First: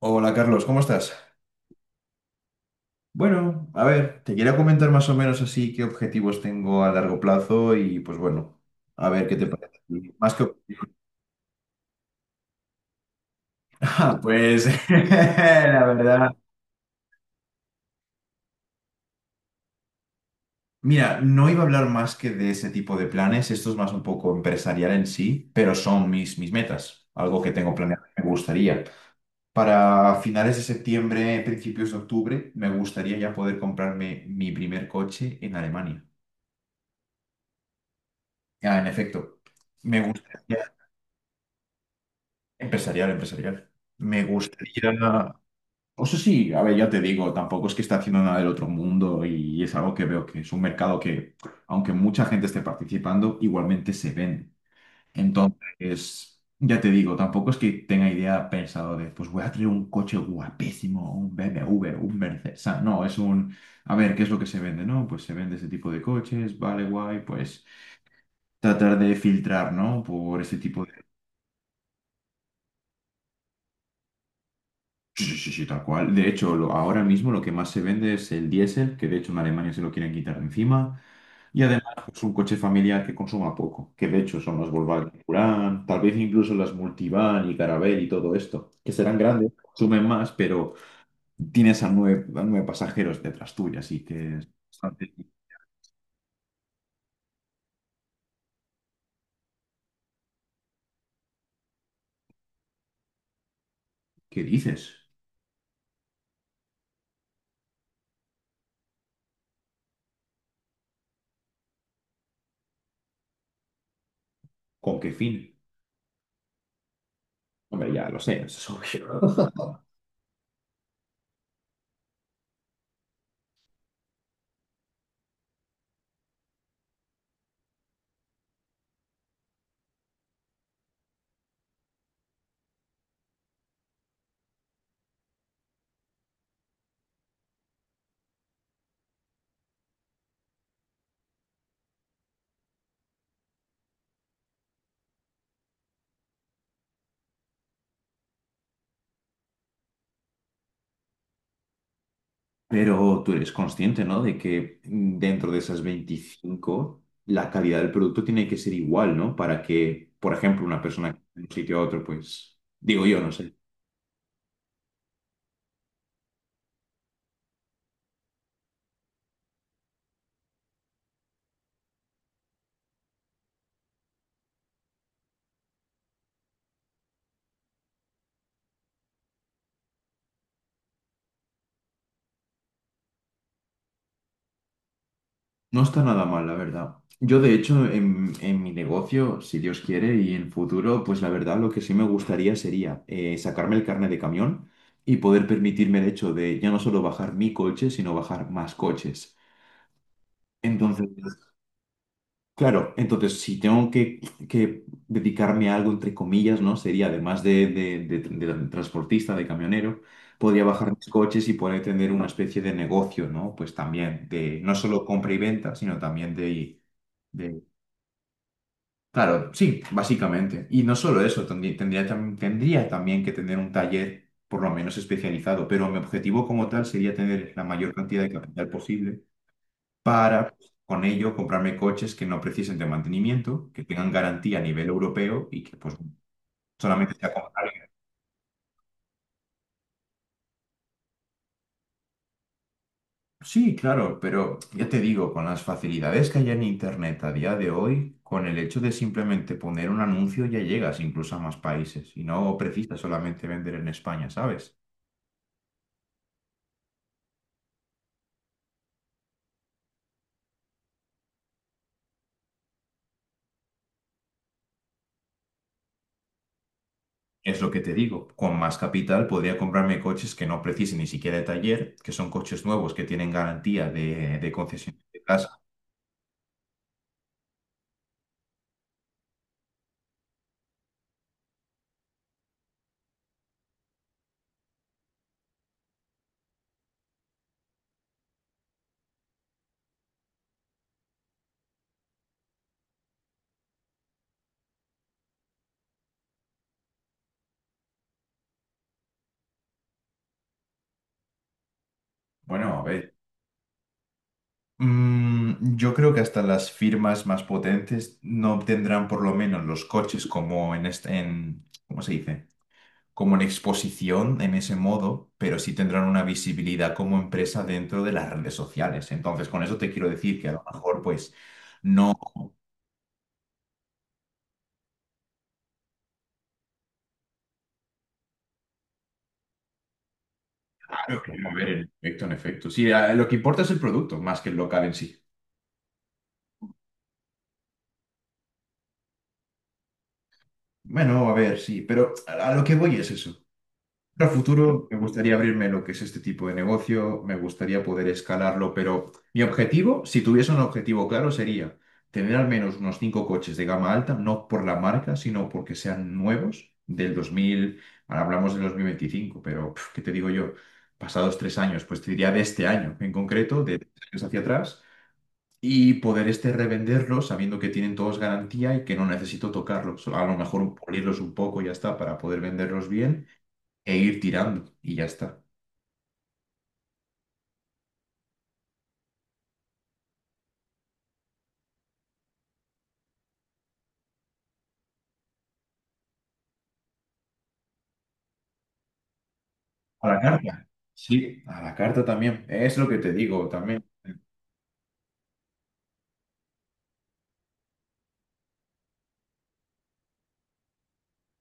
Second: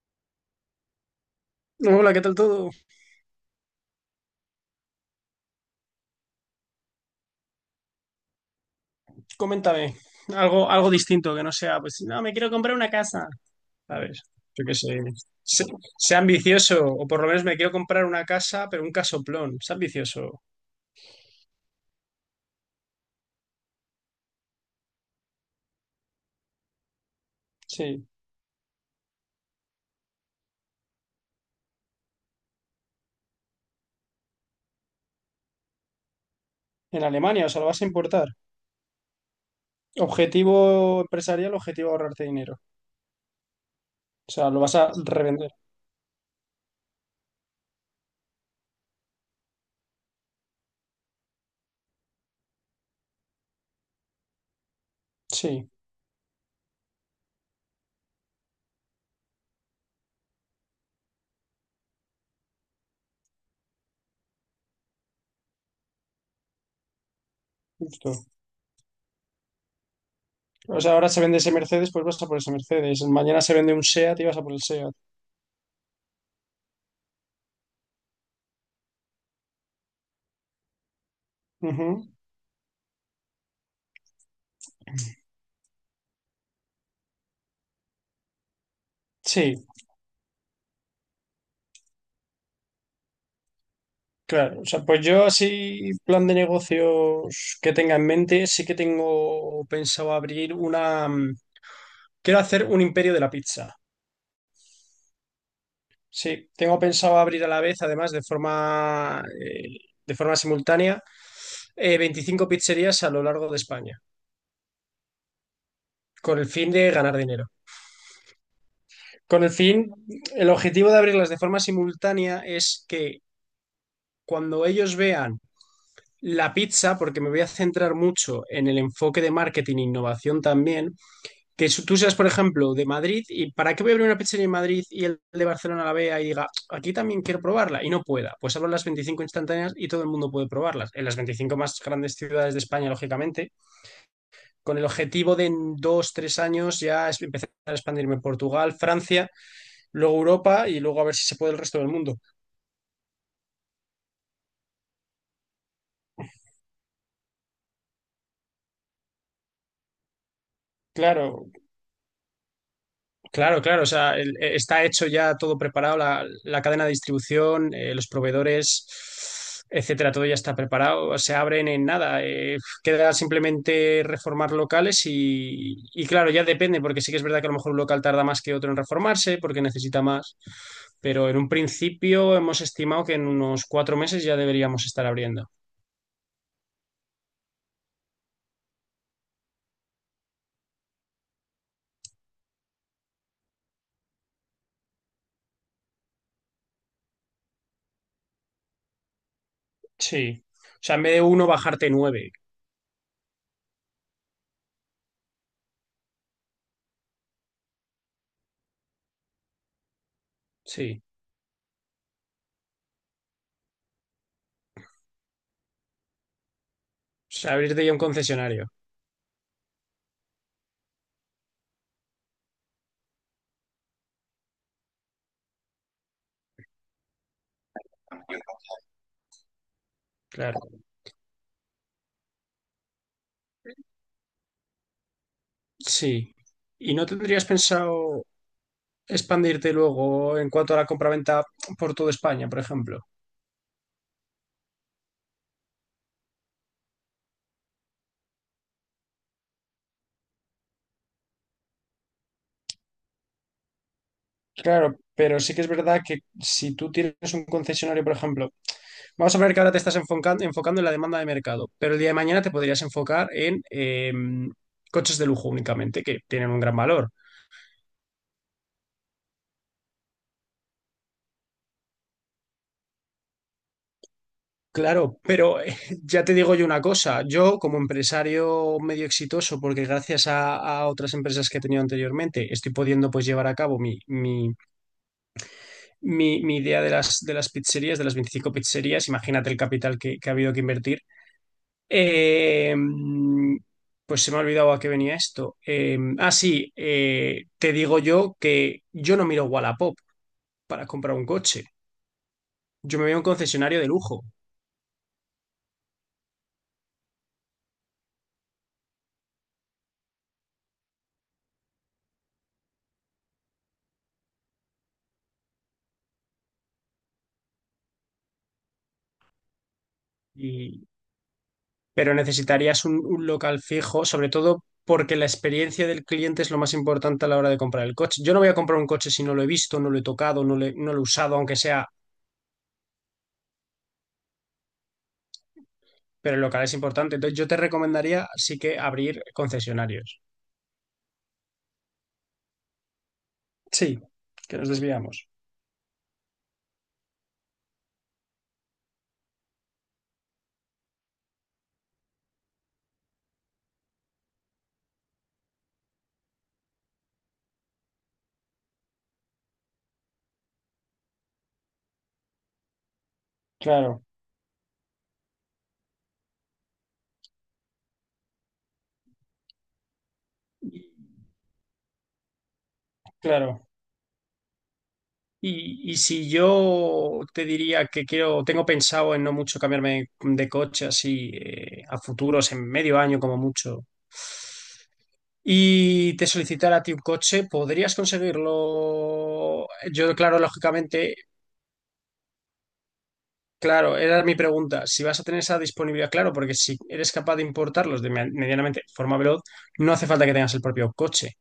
Hola Carlos, ¿cómo estás? Hola, ¿qué tal todo? Bueno, a ver, te quería comentar más o menos así qué objetivos tengo a largo plazo y pues bueno, a ver qué te parece. Coméntame Más que. algo, algo distinto que no sea, pues, no, me quiero comprar una casa, Ah, ¿sabes? Yo pues qué sé, sé, la sé verdad. ambicioso, o por lo menos me quiero comprar una casa, pero un casoplón, sé ambicioso. Mira, no iba a hablar más que de ese tipo de planes, esto es más un poco empresarial en sí, pero son mis metas, algo que tengo planeado Sí, y me gustaría. Para finales de septiembre, principios de octubre, me gustaría ya poder comprarme mi primer coche en Alemania. en Alemania, o sea, lo vas a importar. Ah, en efecto, me gustaría. Objetivo empresarial, objetivo ahorrarte dinero. Empresarial, empresarial. Me O sea, lo vas a gustaría. revender. O sea, sí, a ver, ya te digo, tampoco es que esté haciendo nada del otro mundo y es algo que veo que es un mercado que, aunque mucha gente esté participando, igualmente se vende. Sí, Entonces, ya te digo, tampoco es que tenga idea pensado de, pues voy a traer un coche guapísimo, un BMW, un Mercedes. O sea, no, es un, a ver, ¿qué es lo que se vende? No, pues se vende ese tipo de coches, vale, guay, pues justo. tratar de filtrar, ¿no? Por ese O tipo. sea, ahora se vende ese Mercedes, pues vas a por ese Mercedes. Mañana se vende un SEAT y vas a por el SEAT. Sí, sí, sí, sí, tal cual. De hecho, ahora mismo lo que más se vende es el diésel, que de hecho en Alemania se lo quieren quitar de encima. Y además Ujú. es un coche familiar que consuma poco, que de hecho son las Volkswagen Touran, tal vez incluso las Multivan y Caravelle y todo esto, que serán grandes, Sí, consumen más, pero tienes a nueve pasajeros detrás tuya, así que es claro, o sea, pues bastante- yo así, plan de negocios que tenga en mente, sí que tengo pensado abrir una... Quiero hacer un imperio de la pizza. ¿Qué dices? Sí, tengo pensado abrir a la vez, además, de forma simultánea, 25 pizzerías a lo largo de España, ¿Con qué fin? con el fin de ganar dinero. Hombre, ya lo sé, eso es Con el obvio. fin, el objetivo de abrirlas de forma simultánea es que cuando ellos vean la pizza, porque me voy a centrar mucho en el enfoque de marketing e innovación también, que tú seas, por ejemplo, de Madrid. Y ¿para qué voy a abrir una pizzería en Madrid y el de Barcelona la vea y diga, aquí también quiero probarla y no pueda? Pues abro las 25 instantáneas y todo el mundo puede probarlas. En las 25 más grandes ciudades de España, lógicamente, con el objetivo de en dos, tres años ya empezar a expandirme en Portugal, Francia, luego Europa y luego a ver si se puede el resto del mundo. Pero tú eres consciente, ¿no? De que dentro de esas 25 la calidad del producto tiene que ser igual, ¿no? Para que, por ejemplo, una persona que de un Claro, sitio a otro, pues, digo yo, no sé. claro, claro, o sea, está hecho ya todo preparado, la cadena de distribución, los proveedores, etcétera, todo ya está preparado, se abren en nada, queda simplemente reformar locales y claro, ya depende, porque sí que es verdad que a lo mejor un local tarda más que otro en reformarse, porque necesita más, pero en un principio hemos estimado que en unos 4 meses ya deberíamos estar abriendo. No está nada mal, la verdad. Yo, de hecho, en mi negocio, si Dios quiere, y en futuro, pues la verdad, lo que sí me gustaría sería sacarme el carnet de camión y poder permitirme el hecho de ya no solo bajar mi coche, sino bajar más coches. Sí, o sea, en Entonces, vez de uno, bajarte nueve, claro, entonces si tengo que dedicarme a algo, entre comillas, ¿no? Sería, además de transportista, de camionero, podría bajar sí, mis coches y poder tener una especie de negocio, ¿no? Pues también de no solo compra y venta, sino también de, o sea, de... abrirte ya un concesionario, Claro, sí, básicamente. Y no solo eso, tendría también que tener un taller por lo menos especializado, pero mi objetivo como tal sería tener la mayor cantidad de capital posible para claro. pues, con ello comprarme coches que no precisen de mantenimiento, que tengan garantía a nivel europeo y que pues Sí. ¿Y no solamente sea tendrías comprable. pensado expandirte luego en cuanto a la compraventa por toda España, por ejemplo? Sí, claro, pero ya te digo, con las facilidades que hay en Internet a día de hoy, con el hecho de simplemente poner un anuncio ya llegas incluso a más países y no precisas solamente vender en España, ¿sabes? Claro, pero sí que es verdad que si tú tienes un concesionario, por ejemplo, vamos a ver que ahora te estás enfocando en la demanda de mercado, pero el día de mañana te podrías enfocar en coches de lujo únicamente, que tienen un gran valor. Es lo que te digo, con más capital podría comprarme coches que no precisen ni siquiera de taller, que son coches nuevos que tienen garantía de concesión Claro, de casa. pero ya te digo yo una cosa, yo como empresario medio exitoso, porque gracias a otras empresas que he tenido anteriormente, estoy pudiendo pues llevar a cabo mi idea de las pizzerías, de las 25 pizzerías. Imagínate el capital que ha habido que invertir. Eh, pues se me ha olvidado a qué venía esto. Sí, te digo yo que yo no miro Wallapop para comprar un coche. Bueno, a Yo me ver. veo un concesionario de lujo, Yo creo que hasta las firmas más potentes no obtendrán por lo menos los coches como en este, en, ¿cómo se dice? Como en exposición en ese modo, pero sí tendrán una visibilidad como empresa dentro de las redes sociales. Entonces, con eso te quiero decir que a lo y, mejor, pues, no. pero necesitarías un local fijo, sobre todo porque la experiencia del cliente es lo más importante a la hora de comprar el coche. Yo no voy a comprar un coche si no lo he visto, no lo he tocado, no, no lo he Claro, que va usado, a aunque promover. Haber sea, el efecto en efecto. Sí, a- lo que importa es el producto más que el local en sí. pero el local es importante. Entonces yo te recomendaría sí que abrir concesionarios. Bueno, a ver, sí, pero a lo que voy es eso. Sí, A que nos futuro me desviamos. gustaría abrirme lo que es este tipo de negocio, me gustaría poder escalarlo, pero mi objetivo, si tuviese un objetivo claro, sería tener al menos unos cinco coches de gama alta, no por la marca, sino porque sean nuevos del 2000, ahora hablamos del 2025, pero pf, ¿qué te digo yo? Pasados 3 años, pues te diría de este año en concreto, de tres Claro, años hacia atrás, y poder este revenderlos sabiendo que tienen todos garantía y que no necesito tocarlos, a lo mejor pulirlos un poco y ya está para poder venderlos bien claro. e ir tirando y ya está. Y si yo te diría que quiero, tengo pensado en no mucho cambiarme de coche así a futuros, en medio año como mucho, y te solicitara a ti un coche, ¿podrías conseguirlo? A Yo, la claro, carta. lógicamente. Sí, a la carta también. Es lo que te digo también, Claro, era mi pregunta. Si vas a tener esa disponibilidad, claro, porque si eres capaz de importarlos de medianamente de forma veloz, no hace falta que tengas el propio coche.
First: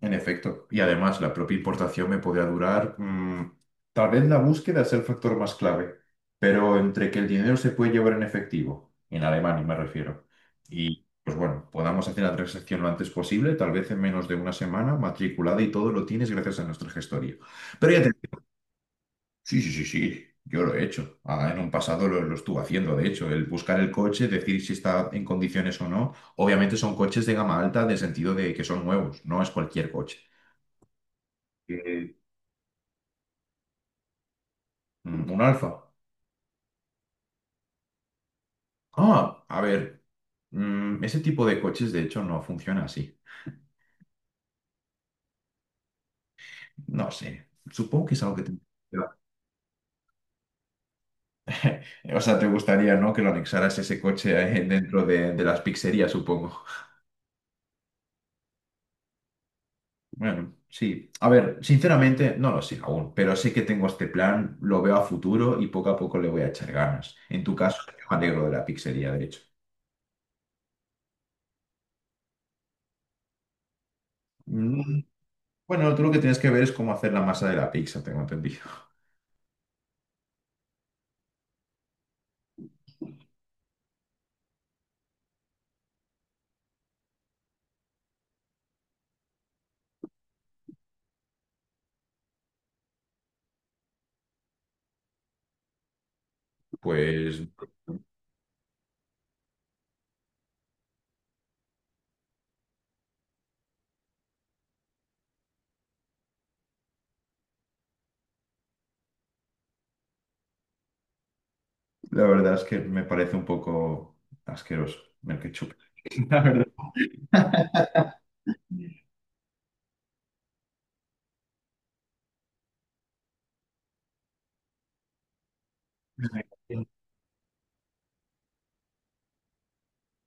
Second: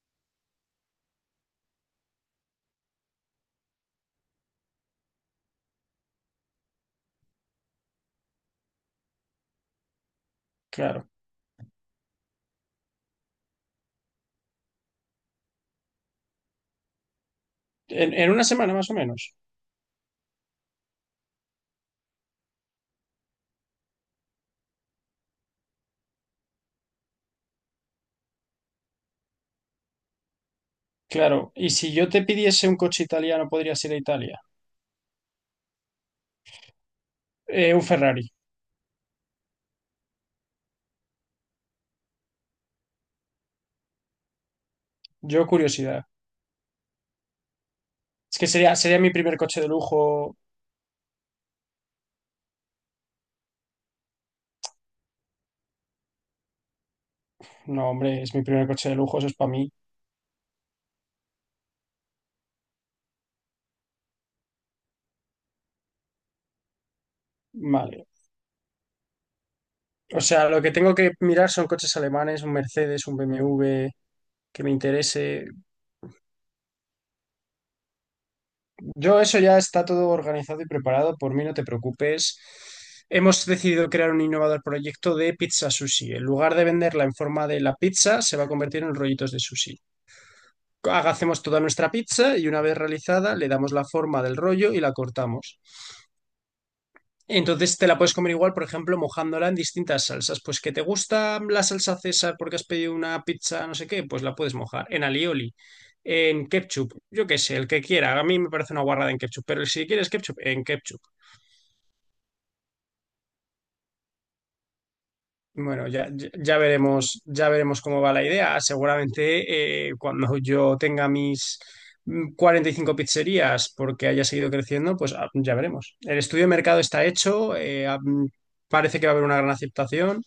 en efecto. Y además, la propia importación me podría durar. Tal vez la búsqueda es el factor más clave, pero entre que el dinero se puede llevar en efectivo, en Alemania me refiero, y Claro. pues bueno, podamos hacer la transacción lo antes posible, tal vez en menos de una semana, matriculada y todo lo tienes gracias a nuestra gestoría. Pero ya te. En una semana más o menos. Sí, sí, sí, sí, yo lo he hecho. Ah, en un pasado lo estuve haciendo, de hecho, el buscar el coche, decir si está en condiciones o no. Obviamente son coches de gama alta, de sentido de que son nuevos, no es cualquier coche. Claro. Y si yo Eh, te pidiese un coche italiano, podrías ir a Italia. Un Alfa. Un Ferrari. Ah, a ver, ese tipo de coches de hecho no funciona así. Yo curiosidad. No sé, supongo que es algo Es que que te- sería mi primer coche de lujo. O sea, te gustaría, ¿no? Que lo anexaras ese coche dentro de las pizzerías, supongo. No, hombre, es mi primer coche de lujo, eso es para mí. Bueno, sí. A ver, sinceramente no lo sé aún, pero sé que tengo este plan, lo veo a futuro y poco a poco le voy a echar ganas. En tu caso, Vale. yo me alegro de la pizzería, de hecho. O sea, lo que tengo que mirar son coches alemanes, un Mercedes, un BMW, que me Mm, interese. Bueno, tú lo que tienes que ver es cómo hacer la masa de la pizza, tengo entendido. Yo, eso ya está todo organizado y preparado, por mí no te preocupes. Hemos decidido crear un innovador proyecto de pizza sushi. En lugar de venderla en forma de la pizza, se va a convertir en rollitos de sushi. Hacemos toda nuestra pizza y una vez realizada le damos la forma del rollo y la cortamos. Pues Entonces te la puedes comer igual, por ejemplo, mojándola en distintas salsas. Pues que te gusta la salsa César porque has pedido una pizza, no sé qué, pues la puedes mojar en alioli, en ketchup, yo qué sé, el que quiera. A mí me parece una guarrada en ketchup, pero si quieres ketchup, en ketchup. la verdad es que me parece un poco asqueroso el ketchup. Bueno, ya, ya, La ya verdad. veremos, ya veremos cómo va la idea. Seguramente cuando yo tenga mis 45 pizzerías, porque haya seguido creciendo, pues ya veremos. El estudio de mercado está hecho, parece que va a haber una gran aceptación.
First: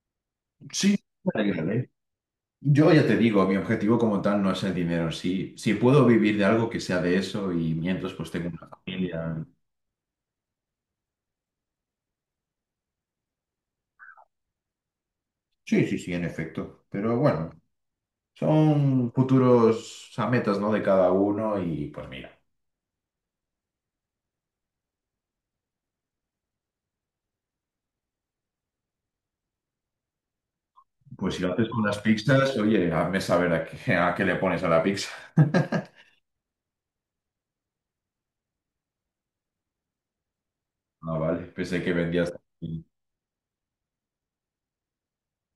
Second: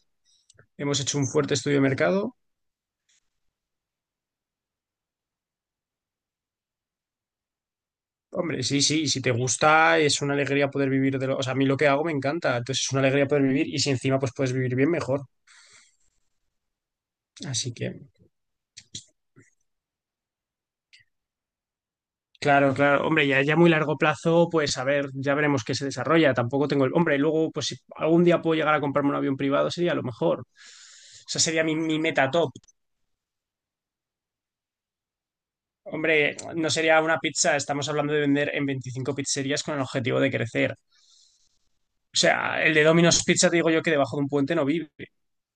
Sí, Hemos hecho un me fuerte alegra, estudio de ¿eh? mercado. Yo ya te digo, mi objetivo como tal no es el dinero en sí. Si puedo vivir de algo que sea de eso y mientras pues tengo Hombre, una sí, sí, si te familia. gusta, es una alegría poder vivir de lo... O sea, a mí lo que hago me encanta, entonces es una alegría poder vivir, y si encima pues puedes vivir bien, mejor. Sí, sí, sí, en efecto. Pero bueno, Así que... son futuros a metas, ¿no? De cada uno y pues mira, Claro, claro. Hombre, ya a muy largo plazo, pues a ver, ya veremos qué se desarrolla. Tampoco tengo el... Hombre, luego, pues si algún día puedo llegar a comprarme un avión privado, sería lo mejor. O pues si sea, lo sería haces mi, con mi unas meta top. pizzas, oye, hazme saber a qué le pones a la pizza. Hombre, no sería una pizza, estamos hablando de vender en 25 pizzerías con el objetivo de crecer. O Ah, vale, pensé que vendías. sea, el de Domino's Pizza te digo yo que debajo de un puente no vive.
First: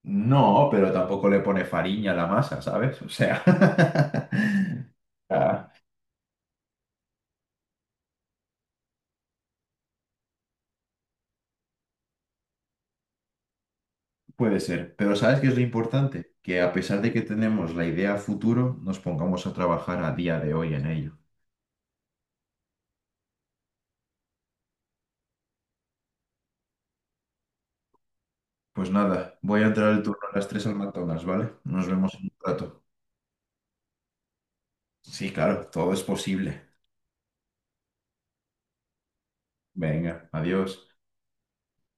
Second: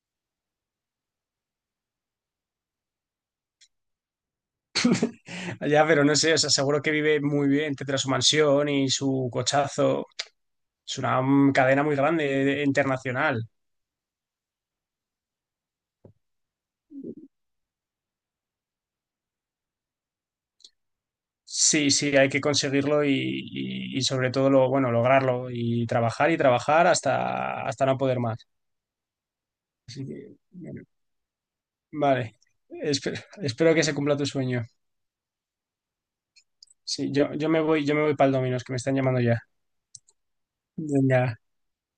No, pero tampoco le pone fariña a la masa, ¿sabes? O sea, ah, Ya, pero no sé, o sea, seguro que vive muy bien, tendrá su mansión y su cochazo. Es una cadena muy grande, internacional. puede ser. Pero ¿sabes qué es lo importante? Que a pesar de que tenemos la idea a futuro, nos pongamos a trabajar a día de hoy en ello. Sí, sí, hay que conseguirlo y sobre todo lo, bueno, lograrlo y trabajar hasta, hasta no poder más. Pues nada, voy a entrar al Así turno a que, las 3 al bueno, McDonald's, ¿vale? Nos vemos en un vale, rato. Espero que se cumpla tu sueño. Sí, claro, todo es posible. Sí, yo me voy para el Domino's, que me están llamando ya. Venga, adiós. Venga.